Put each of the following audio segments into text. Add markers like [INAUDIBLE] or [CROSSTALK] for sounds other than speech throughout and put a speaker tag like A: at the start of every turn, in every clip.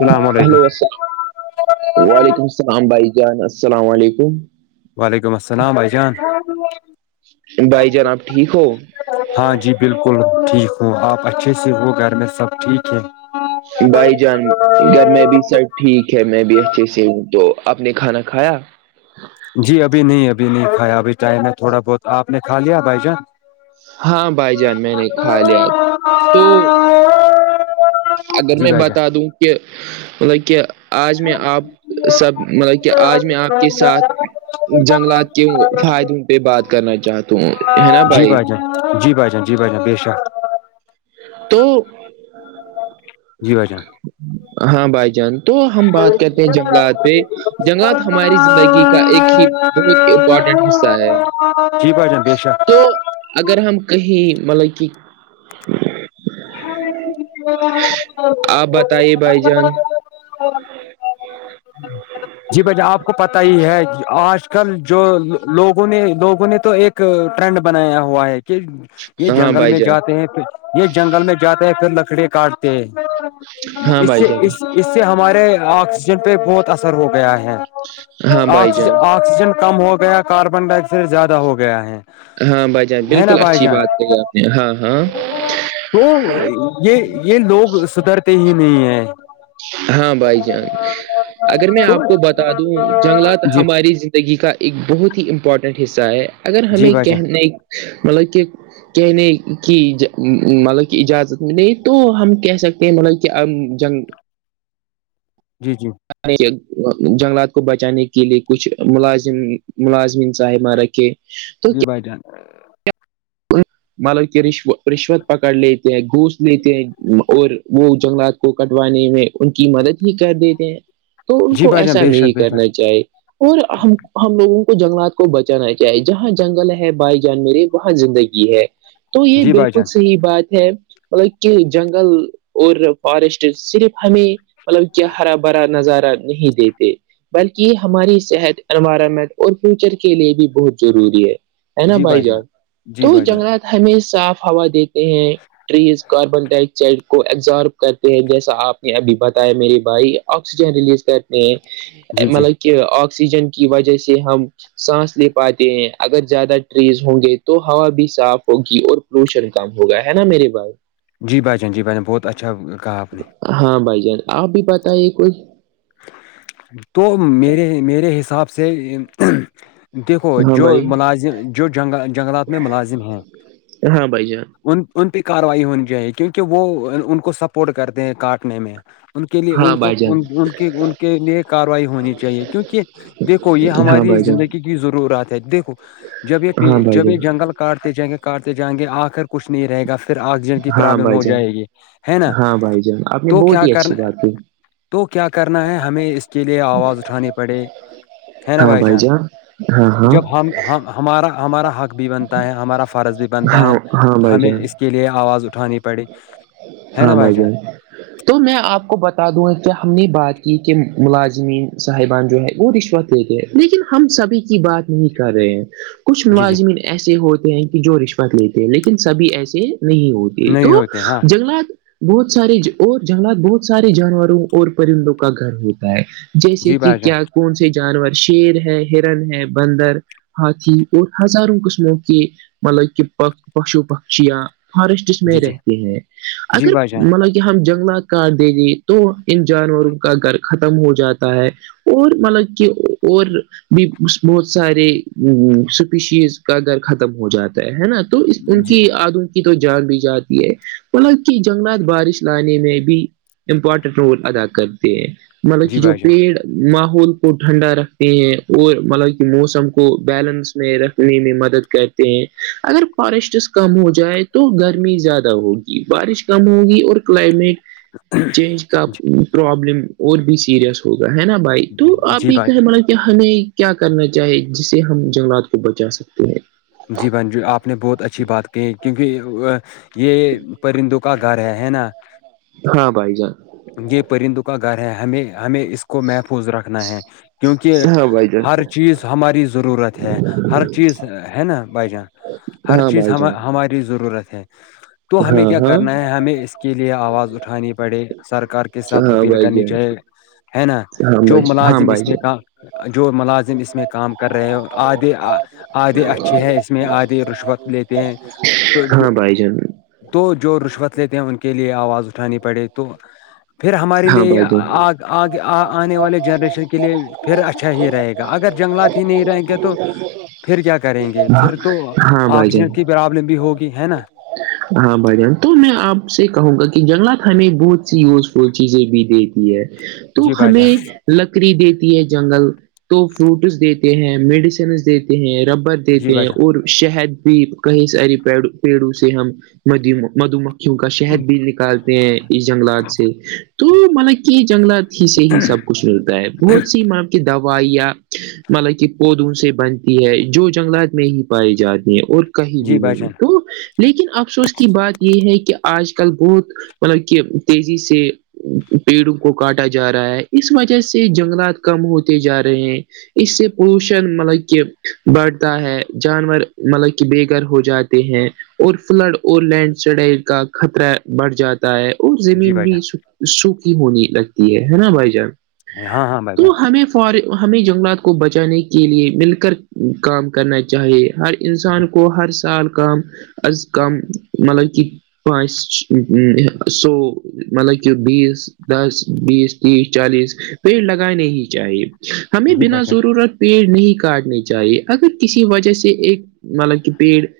A: السلام
B: hello sir
A: علیکم
B: وعلیکم السلام بھائی جان السلام علیکم
A: وعلیکم السلام بھائی جان
B: بھائی جان آپ ٹھیک ہو
A: ہاں جی بالکل ٹھیک ہو آپ اچھے سے ہو گھر میں سب ٹھیک ہے
B: بائی جان گھر میں بھی سر ٹھیک ہے میں بھی اچھے سے ہوں تو آپ نے کھانا کھایا
A: جی ابھی نہیں ابھی نہیں کھایا ابھی ٹائم ہے تھوڑا بہت آپ نے کھا لیا بھائی جان
B: ہاں بھائی جان میں نے کھا لیا تو اگر
A: جی
B: میں
A: بھائی جان
B: بتا دوں کہ مطلب کہ آج میں آپ سب مطلب کہ آج میں آپ کے ساتھ جنگلات کے فائدوں پہ بات کرنا چاہتا ہوں ہے نا بھائی
A: جی بھائی جان جی بائی جان بے شک
B: تو
A: جی بھائی جان
B: ہاں بھائی جان تو ہم بات کرتے ہیں جنگلات پہ جنگلات ہماری زندگی کا ایک ہی بہت امپورٹنٹ حصہ ہے
A: جی بھائی جان بے شک
B: تو اگر ہم کہیں مطلب کہ
A: ہاں
B: آپ بتائیے بھائی جان
A: جی بھ آپ کو پتا ہی ہے آج کل جو لوگوں نے لوگوں نے تو ایک ٹرینڈ بنایا ہوا ہے کہ یہ
B: ہاں
A: جنگل
B: بھائی
A: میں
B: جان
A: جاتے ہیں پ جنگل میں جاتے ہیں پھر لکڑیاں کاٹتے ہیں
B: ہاں
A: اس
B: بھائی جان
A: اس اس سے ہمارے آکسیجن پہ بہت اثر ہو گیا ہے
B: ہاں بھائی
A: آکسیج
B: جان
A: آکسیجن کم ہو گیا کاربن ڈائی آکسائڈ زیادہ ہو گیا ہے
B: ہاں بھائی جان
A: ہے نا
B: بالکل
A: بھائی
B: اچھی بات کہ
A: جان
B: آپ نے ہاں ہاں
A: تو یہ یہ لوگ سدرتے ہی نہیں ہیں
B: ہاں بھائی جان اگر میں
A: تو
B: آپ کو بتا دوں جنگلات
A: جی
B: ہماری زندگی کا ایک بہت ہی امپورٹنٹ حصہ ہے اگر
A: جی
B: ہمیں
A: بھائی جان
B: کہنے مطلب کہ کہنے کی مطلب کہ اجازت م تو ہم کہہ سکتے ہیں مطلب کہ جنگ
A: جی جی
B: جنگلات کو بچانے کے لیے کچھ ملازم ملازمین صاحبہ رکھے
A: [UNINTELLIGIBLE]
B: مان لو کہ رشوت پکڑ لیتے ہیں گھوس لیتے ہیں اور وہ جنگلات کو کٹوانے میں ان کی مدد ہی کر دیتے ہیں تو ان
A: جی
B: کو
A: بھائی جان
B: ایسا
A: بے
B: نہیں
A: شک بے
B: کرنا
A: شک
B: چاہیے اور ہم ہم لوگوں کو جنگلات کو بچانا چاہیے جہاں جنگل ہے بھائی جانور وہاں زندگی ہے تو یہ
A: جی بھائی
B: بالکل
A: جان
B: صحیح بات ہے مطلب کہ جنگل اور فارسٹ صرف ہمیں مطلب کیا ہرا بھرا نظارہ نہیں دیتے بلکہ یہ ہماری صحت انوائرمنٹ اور فیوچر کے لیے بھی بہت ضروری ہے ہے نا بھائی جان
A: جی
B: تو
A: بھائی جان
B: جنگلات ہمیں صاف ہوا دیتے ہیں ٹریز کاربن ڈائی آکسائڈ کو ایبزارب کرتے ہیں جیسا آپ نے ابھی بتایا میرے بھائی آکسسیجن ریلیز کر
A: جی جی
B: مطل کہ آکسیجن کی وجہ سے ہم سانس لے پاتے ہیں اگر زیادہ ٹریز ہوں گے تو ہوا بھی صاف ہوگی اور پولوشن کم ہوگا ہے نا میرے بائی
A: جی بھائیان جی بھائین بہت اچھا کہا آپ نے
B: ہاں بھائی جان آپ بھی پت ہے کوئی
A: تو میرے میرے حساب سے دیکھو
B: ہاں
A: جو
B: بھائی
A: ملازم جونگ جنگلات میں ملازم ہیں
B: ہاں بھائی جان
A: ان ان پہ کاروائی ہونی چاہیے کیونکہ وہ ان کو سپورٹ کرتے ہیں کاٹنے میں ان کے لیے
B: ہاں
A: ان کو
B: بھائی جان
A: ان کی ان کے لیے کاروائی ہونی چاہیے کیونکہ دیکھو یہ
B: ہاں
A: ہماری
B: بھائی جان
A: زندگی کی ضرورت ہے دیکھو جب یہ
B: ہاں بھائی
A: جب یہ
B: جان
A: جنگل کاٹتے جائیں گے کاٹتے جائیں گے آخر کچھ نہیں رہے گاھر پھر آکسیجن کی
B: ہاں
A: پروابلم
B: بھائی
A: ہو
B: جان
A: جائے گی ہے نا
B: ہاں بھائی جان آپ نے
A: تو
B: بہت
A: کیا
B: ہی اچھی
A: کرنا
B: بات کی
A: تو کیا کرنا ہے ہمیں اس کے لیے آواز اٹھانی پڑے ہے نا بھائی جان
B: ہاں ہاں
A: جب ہم ہمارا ہمارا حق بھی بنتا ہے ہمارا فرض بھی بنتا
B: ہاں
A: ہے
B: ہاں
A: تو
B: بھائی
A: ہمیں
B: جان
A: اس کے لیے آواز اٹھانی پڑی ہے نا
B: ہاں
A: بھائی جان
B: بھائیی تو میں آپ کو بتا دوں گا کیا ہم نے بات کی کہ ملازمین صاحبان جو ہے وہ رشوت دیکھ لیکن ہم سبھی کی بات نہیں کر رہے ہیں کچھ
A: جی جی
B: ملازمین ایسے ہوتے ہیں کہ جو رشوت لیتے ہیں لیکن سبھی ایسے نہیں ہوتے یہ تو
A: نہیں ہوتے ہیں۔ ہاں
B: جنگلات بہت سارے اور جنگلات بہت سارے جانوروں اور پرندوں کا گھر ہوتا ہے جیسے
A: جی
B: کہ
A: بھائی جان
B: کیا کون سے جانور شیر ہے ہرن ہے بندر ہاتھی اور ہزاروں قسموں کے مطلب کہ پ پشو پکشیاں فارسٹس میں
A: جی جی
B: رہتے ہیں
A: جی
B: اگر
A: بھائی جان
B: ط کہ ہم جنگلات کاٹ دیں گی تو ان جانوروں کا گھر ختم ہو جاتا ہے اور مطلب کہ اور بھی بہت سارے اسپیشیز کا گھر ختم ہو جاتا ہے نا تو ان
A: جی
B: کی آدوں کی تو جان بھی جاتی ہے مطلب کہ جنگلات بارش لانے میں بھی امپورٹنٹ رول ادا کرتے ہیں مطلب
A: جی
B: کہ جو
A: بھائی
B: پیڑ ماحول کو ٹھنڈا رکھتے ہیں اور مطلب کہ موسم کو بیلنس میں رکھنے میں مدد کہتے ہیں اگر فارسٹس کم ہو جائے تو گرمی زیادہ ہوگی بارش کم ہوگی اور کلائمیٹ چینج کا پرابلم اور بھی سیریس ہوگا ہے نا بھائی تو
A: جان
B: آپ
A: جی
B: ایک
A: بھائی
B: کہ مل ہمیں کیا کرنا چاہی جسے ہم جنگلات کو بچا سکتے ہیں
A: جی بانجو آپ نے بہت اچھی بات کہ کیونکہ یہ پرندوں کا گھر ہے ہے نا
B: ہاں بھائی جان
A: یہ پرندوں کا گھر ہے ہمیں ہمیں اس کو محفوظ رکھنا ہے کیونکہ
B: ہاں بھائی جان
A: ہر چیز ہماری ضرورت ہے ہر چیز ہے نا بھائی جان ہر
B: ہاں
A: چیز
B: بھائی
A: ہم
B: جان
A: ہماری ضرورت ہے تو ہمیں
B: ہاں
A: کیا
B: ہاں
A: کرنا ہے ہمیں اس کے لیے آواز اٹھانی پڑے سرکار کے ساتھ
B: ہاں
A: اپیل
B: بھائی
A: کرنی
B: جان
A: چاہیے ہے نا جو
B: ہاں
A: ملازم
B: بھائی
A: اس میں
B: جان
A: کا جو ملازم اس میں کام کر رہے ہو آھے آدھے اچھے ہے اس میں آدھے رشوت لیتے ہیں تو جو
B: ہاں بھائی جان
A: تو جو رشوت لیتے ہیں ان کے لیے آواز اٹھانی پڑے تو پھر ہمارے
B: ہاں
A: لیے
B: بھائی جان
A: آ آگے آنے والے جنریشن کے لیے پھر اچھا ہی رہے گا اگر جنگلات ہی نہیں رہیں گے تو پھر کیا کریں گے پھر تو
B: ہاں بھائی جان
A: آکسیجن کی پرابلم بھی ہوگی ی ہے نا
B: ہاں بھائی جان تو میں آپ سے کہوں گا کہ جنگلات ہمیں بہت سی یوز وہ چیزیں بھی دیتی ہے تو
A: جی بھائی جان
B: ہمیں لکڑی دیتی ہے جنگل تو فروٹس دیتے ہیں میڈیسنس دیتے ہیں ربر
A: جی
B: دیتے ہیں
A: بھائی جان
B: اور شہد بھی کہیں ساری پیڑوں سے ہم م مدو م کیونکہ شہد بھی نکالتے ہیں اس جنگلات سے تو مانا کہ جنگلات ہی سے ہی سب کچھ ملتا ہے بہت سی ماں آپ کی دعوت مطلب کہ پودوں سے بنتی ہے جو جنگلات میں ہی پائے جاتی ہیں اور کہیں بھی
A: جی بھائی
B: نہیں
A: جان
B: تو لیکن افسوس کی بات یہ ہے کہ آج کل بہت مطلب کہ تیزی سے پیڑوں کو کاٹا جا رہا ہے اس وجہ سے جنگلات کم ہوتے جا رہے ہیں اس سے پولوشن مطلب کہ بڑھتا ہے جانور مطلب کہ بے گھر ہو جاتے ہیں اور فلڈ اور لینڈ سڈ کا خطرہ بڑھ جاتا ہے اور
A: جی
B: زمین
A: بھائی
B: بھی سوکھی ہونی لگتی ہے نا بھائی جان
A: ہاں ہاں بھائیان
B: فار ہمیں جنگلات کو بچانے کے لیے مل کر کام کرنا چاہیے ہر
A: جی
B: انسان کو ہر سال کام از کم مطلب کہ پانچ سو مطلب جو بیس دس بیس تیس چالیس پیڑ لگانے ہی چاہیے ہمیں
A: جی
B: بنا
A: بھائی جان
B: ضرورت پیڑ نہیں کاٹنے چاہیے اگر کسی وجہ سے ایک مطلب کہ پیڑ ا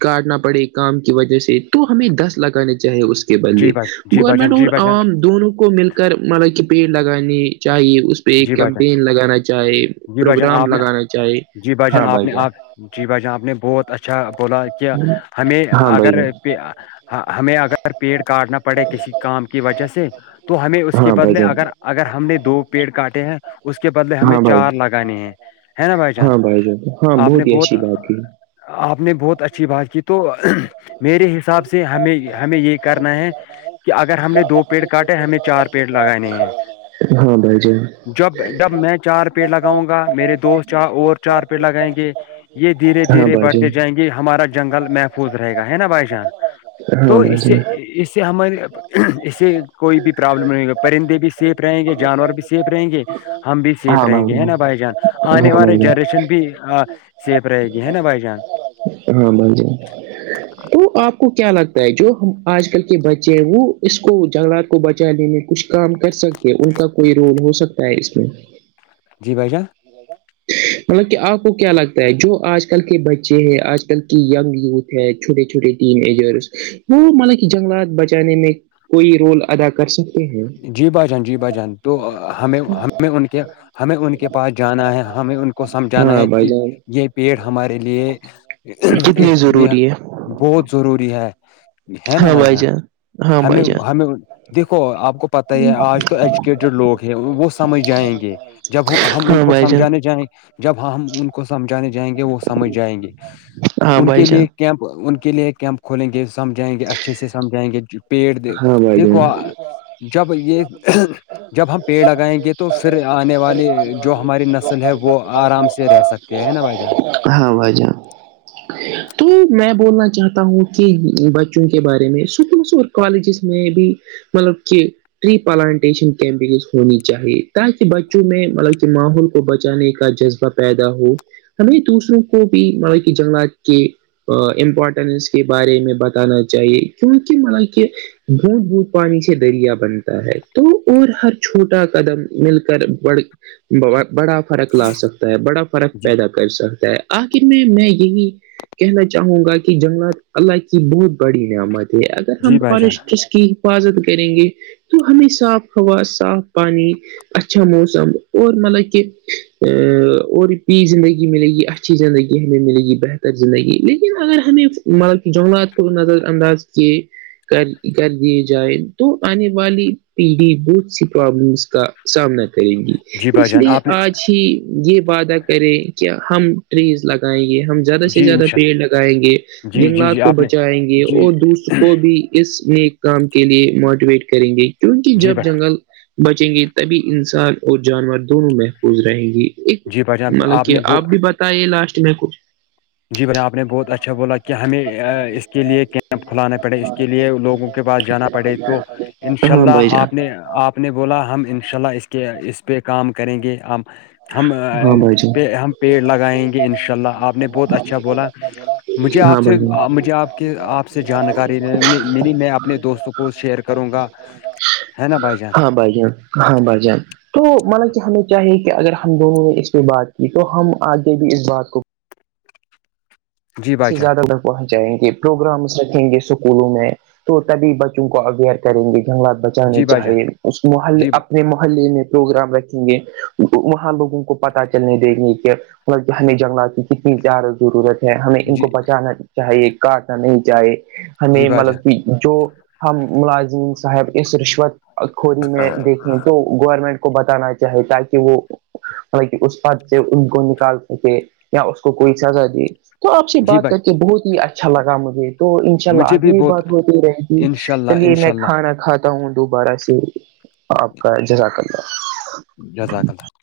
B: کاٹنا پڑے کام کی وجہ سے تو ہمیں دس لگانے چاہے اس کے بدلے
A: جی بھائی جی بھائی
B: گورنمنٹ
A: جان جی
B: اور
A: بھائی جان
B: عوام دونوں کو مل کر مطلب کہ پیڑ لگانے چاہیے اس پ
A: جی بھائی جان
B: کیمپین لگانا چاہے
A: جی بھائی جان
B: پروگرام
A: آپ نے
B: لگانا چاہے
A: جی
B: ہاں
A: آپ
B: بھائی
A: نے
B: جان
A: آپ جی بھائی جان آپ نے بہت اچھا بولا کہ ہمیں
B: ہاں بھائی
A: اگر
B: جان
A: ہ ہمیں اگر پیڑ کاٹنا پڑے کسی کام کی وجہ سے تو ہمیں اس کے
B: ہاں بھائی
A: بدلے
B: جان
A: اگر اگر ہم نے دو پیڑ کاٹے ہیں اس کے بدلے ہمیں
B: ہاں بھائی
A: چار لگانے ہیں ہے نا بھائی جان
B: ہاں ہاں
A: آپ نے
B: ہی
A: بہت
B: اچھی بات کی
A: آپ نے بہت اچھی بات کی تو میرے حساب سے ہمیں ہمیں یہ کرنا ہے کہ اگر ہم نے دو پیڑ کاٹے ہمیں چار پیڑ لگانے ہیں
B: ہاں بھائی جے
A: جب جب میں چار پیڑ لگاؤں گا میرے دوست اور چار پیڑ لگائیں گے یہ دھیرے
B: ہاں
A: دھیرے
B: بھائی
A: بڑھتے
B: جان
A: جائیں گے ہمارا جنگل محفوظ رہے گا ہے نا بھائی جان
B: ہاں بھائی جان
A: تو
B: ہاں بھائی
A: اسے
B: جان
A: اس ہمارے اس سے کوئی بھی پرابلم نہیں ہوگا پرندے بھی سیف رہیں گے جانور بھی سیف رہیں گے ہم بھی سیف رہیں گے ہے نا بھائی جان آنے
B: ہاں بھائی
A: والے جنریشن بھی
B: جان
A: سیف رہے گی ہے نا بھائی جان
B: ہاں بول جائے تو آپ کو کیا لگتا ہے جو ہم آج کل کے بچے ہیں وہ اس کو جنگلات کو بچا لینے کچھ کام کر سکتے ان کا کوئی رول ہو سکتا ہے اس میں
A: جی بھ جان
B: مطلب کہ آپ کو کیا لگتا ہے جو آج کل کے بچے ہیں آج کل کی یگ یوتھ چھوٹے چھوٹے ٹیم ایجرس وہ مطلب کہ جنگلات بچانے میں کوئی رول ادا کر سکتے ہیں
A: جی با جان جی باجان تو ہمیں ہمیں ان کے ہمیں ان کے پاس جانا ہے ہمیں ان کو سمجھانا
B: ہاں
A: ہے
B: بھائی
A: کہ
B: جان
A: یہ پیڑ ہمارے لیے
B: کتنی
A: یہ
B: ضروری ہے
A: بہت ضروری ہے ہے نا بھائی جان
B: ہاں
A: ہمیں
B: بھائی جان
A: ہمیں دیکھو آپ کو پت ہی ہے آج تو ایجوکیٹڈ لوگ ہیں وہ سمجھ جائیں گے جب ہم ان
B: ہاں
A: کو
B: بھائی جان
A: سمجھانے جائیںے جب ہم ان کو سمجھانے جائیں گے وہ سمجھ جائیں گے
B: ہاں
A: ان کے
B: بھائی
A: لیے
B: جان
A: کیمپ ان کے لیے کیمپ کھولیں گے سمجھائیں گے اچھے سے سمجھائیں گے پیڑ دیکھو
B: جب
A: پیڑ
B: جب ہم
A: لگائیں
B: تیز
A: گے تو
B: آائیں
A: پھر
B: گے تو
A: آنے
B: پھر
A: والی
B: آنے
A: جو
B: والی
A: ہماری
B: جو
A: نسل ہے
B: ہماری
A: وہ
B: نسل ب
A: سے رہ
B: آرام
A: سکتے ہیں نا بھائی جان
B: سے [UNINTELLIGIBLE] ہاں وجہ تو میں بولنا چاہتا ہوں کہ کے بارے میں سکولس اور کالجز میں بھی مطلب کہ ٹری پلانٹیشن کیمپینز ہونی چاہیے تاکہ بچوں میں مطلب کہ ماحول کو بچانے کا جذبہ پیدا ہو ہمیں دوسروں کو بھی مطب کہ جنگلات کے امپورٹنس کے بارے میں بتانا چاہیے کیونکہ ملب کہ بھوت بھوت پانی سے دریا بنتا ہے تو اور ہر چھوٹا قدم مل کر بڑھ بڑا فرق لا سکتا ہے بڑا فرق
A: جی
B: پیدا کرتا کر سکتا ہے آخر میں میں یہی کہنا چاہوں گا کہ جنگلات اللہ کی بہت بڑی نعمت ہے اگر ہم
A: جی بھائی جان
B: فارسٹرس کی حفاظت کریں گے تو ہمیں صاف ہوا صاف پانی اچھا موسم اور مطلب کہ اورپی زندگی ملے گی اچھی زندگی ہمیں ملے گی بہتر زندگی لیکن اگر ہمیں مطلب کہ جنگلات کو نظر انداز کی کر کر دیے جائے تو آنے والی پیڑھی بہت سی پرابلمس کا سامنا کرے گی
A: جی بھائی
B: اس
A: جان
B: لیے
A: آپ نے
B: آج ہی یہ وعدہ کرے کہ ہم ٹریز لگائیں گے ہم زیادہ سے
A: جی
B: زیادہ
A: انشاء
B: پیڑ لگائیں گے
A: اللہ جی جی
B: جنگلات
A: جی
B: کو
A: آپ نے
B: بچائیں گے
A: جی
B: اور دوسر کو بھی اس ن کام کے لیے موٹیویٹ کریں گے کیونکہ
A: جی
B: جب
A: بھائی
B: جنگل [UNINTELLIGIBLE] بچیں گے تبھی انسان اور جانور دونوں محفوظ رہیں گی ایک
A: جی بھائی جان
B: مطلب کہ
A: نے وہ
B: آپ بھی بتے لاسٹ میں کو
A: جی بھائی آپ نے بہت اچھا بولا کہ ہمیں اس کے لیے کیمپ کھلانا پڑے اس کے لیے لوگوں کے پاس جانا پڑے تو انشاء
B: ہاں بھائی
A: اللہ
B: جان
A: آپ نے آپ اپ نے بولا ہم انشاء اللہ اس کے اس پہ کام کریں گے ہم ہم
B: ہاں بھائی جان
A: ہم پیڑ لگائیں گے انشاء اللہ آپ نے بہت اچھا بولا مجھے
B: ہاں
A: آپ سے
B: بھائی جان
A: مجھے آپ کے آپ سے جانکاری ملی میں اپنے دوستوں کو کو شیئر کروں گا ہے نا بھائی جان
B: ہاں بھائیں [UNINTELLIGIBLE] ہاں بھ جان تو مانا کہ ہمیں چاہیے کہ اگر [UNINTELLIGIBLE] ہم دونوں نے اس پہ بات کی تو ہم آگے بھی اس بات کو
A: جی بھائی
B: سے
A: جان
B: زیادہ ترگ پہنچ جائیں گے پروگرامس رکھیں گے اسکولوں میں [UNINTELLIGIBLE] تو تبھی بچوں کو اویئر کریں گے جنگلات بچانے
A: جی بھائی جان
B: چاہیے اس محلےنے
A: جی ب-
B: اپنے محلے میں پروگرام رکھیں گے وہاں لوگوں کو پتا چلنے دیکھنے کے مطلب کہ ہمیں جنگلات کی کتنی زیادہ ضرورت ہے ہمیں ان
A: جی
B: کو بچانا چاہیے کاٹنا نہیں چاہے
A: جی
B: ہمیں
A: بھائی جان
B: مطلب کہ جو ہم ملازم صاحب اس رشوت کوری میں
A: ہاں
B: دیکھ تو گورنمنٹ کو بتانا چاہے تاکہ وہ مطل کہ اس پد سے ان کو نکال س تھے یا اس کوئی سزا دی [UNINTELLIGIBLE] تو آپ سے
A: جی
B: بات
A: بھائی
B: کر کے بہت ہی اچھا لگا مجھے تو انشاء اللہ
A: مجھے
B: آگے بھی
A: بہت
B: بات ہوتی رہ گی
A: انشاء اللہ
B: چلیے
A: انشاء
B: میں
A: اللہ
B: کھانا کھاتا ہوں دوبارہ سے آپ کا جزا کرنا
A: جزااکد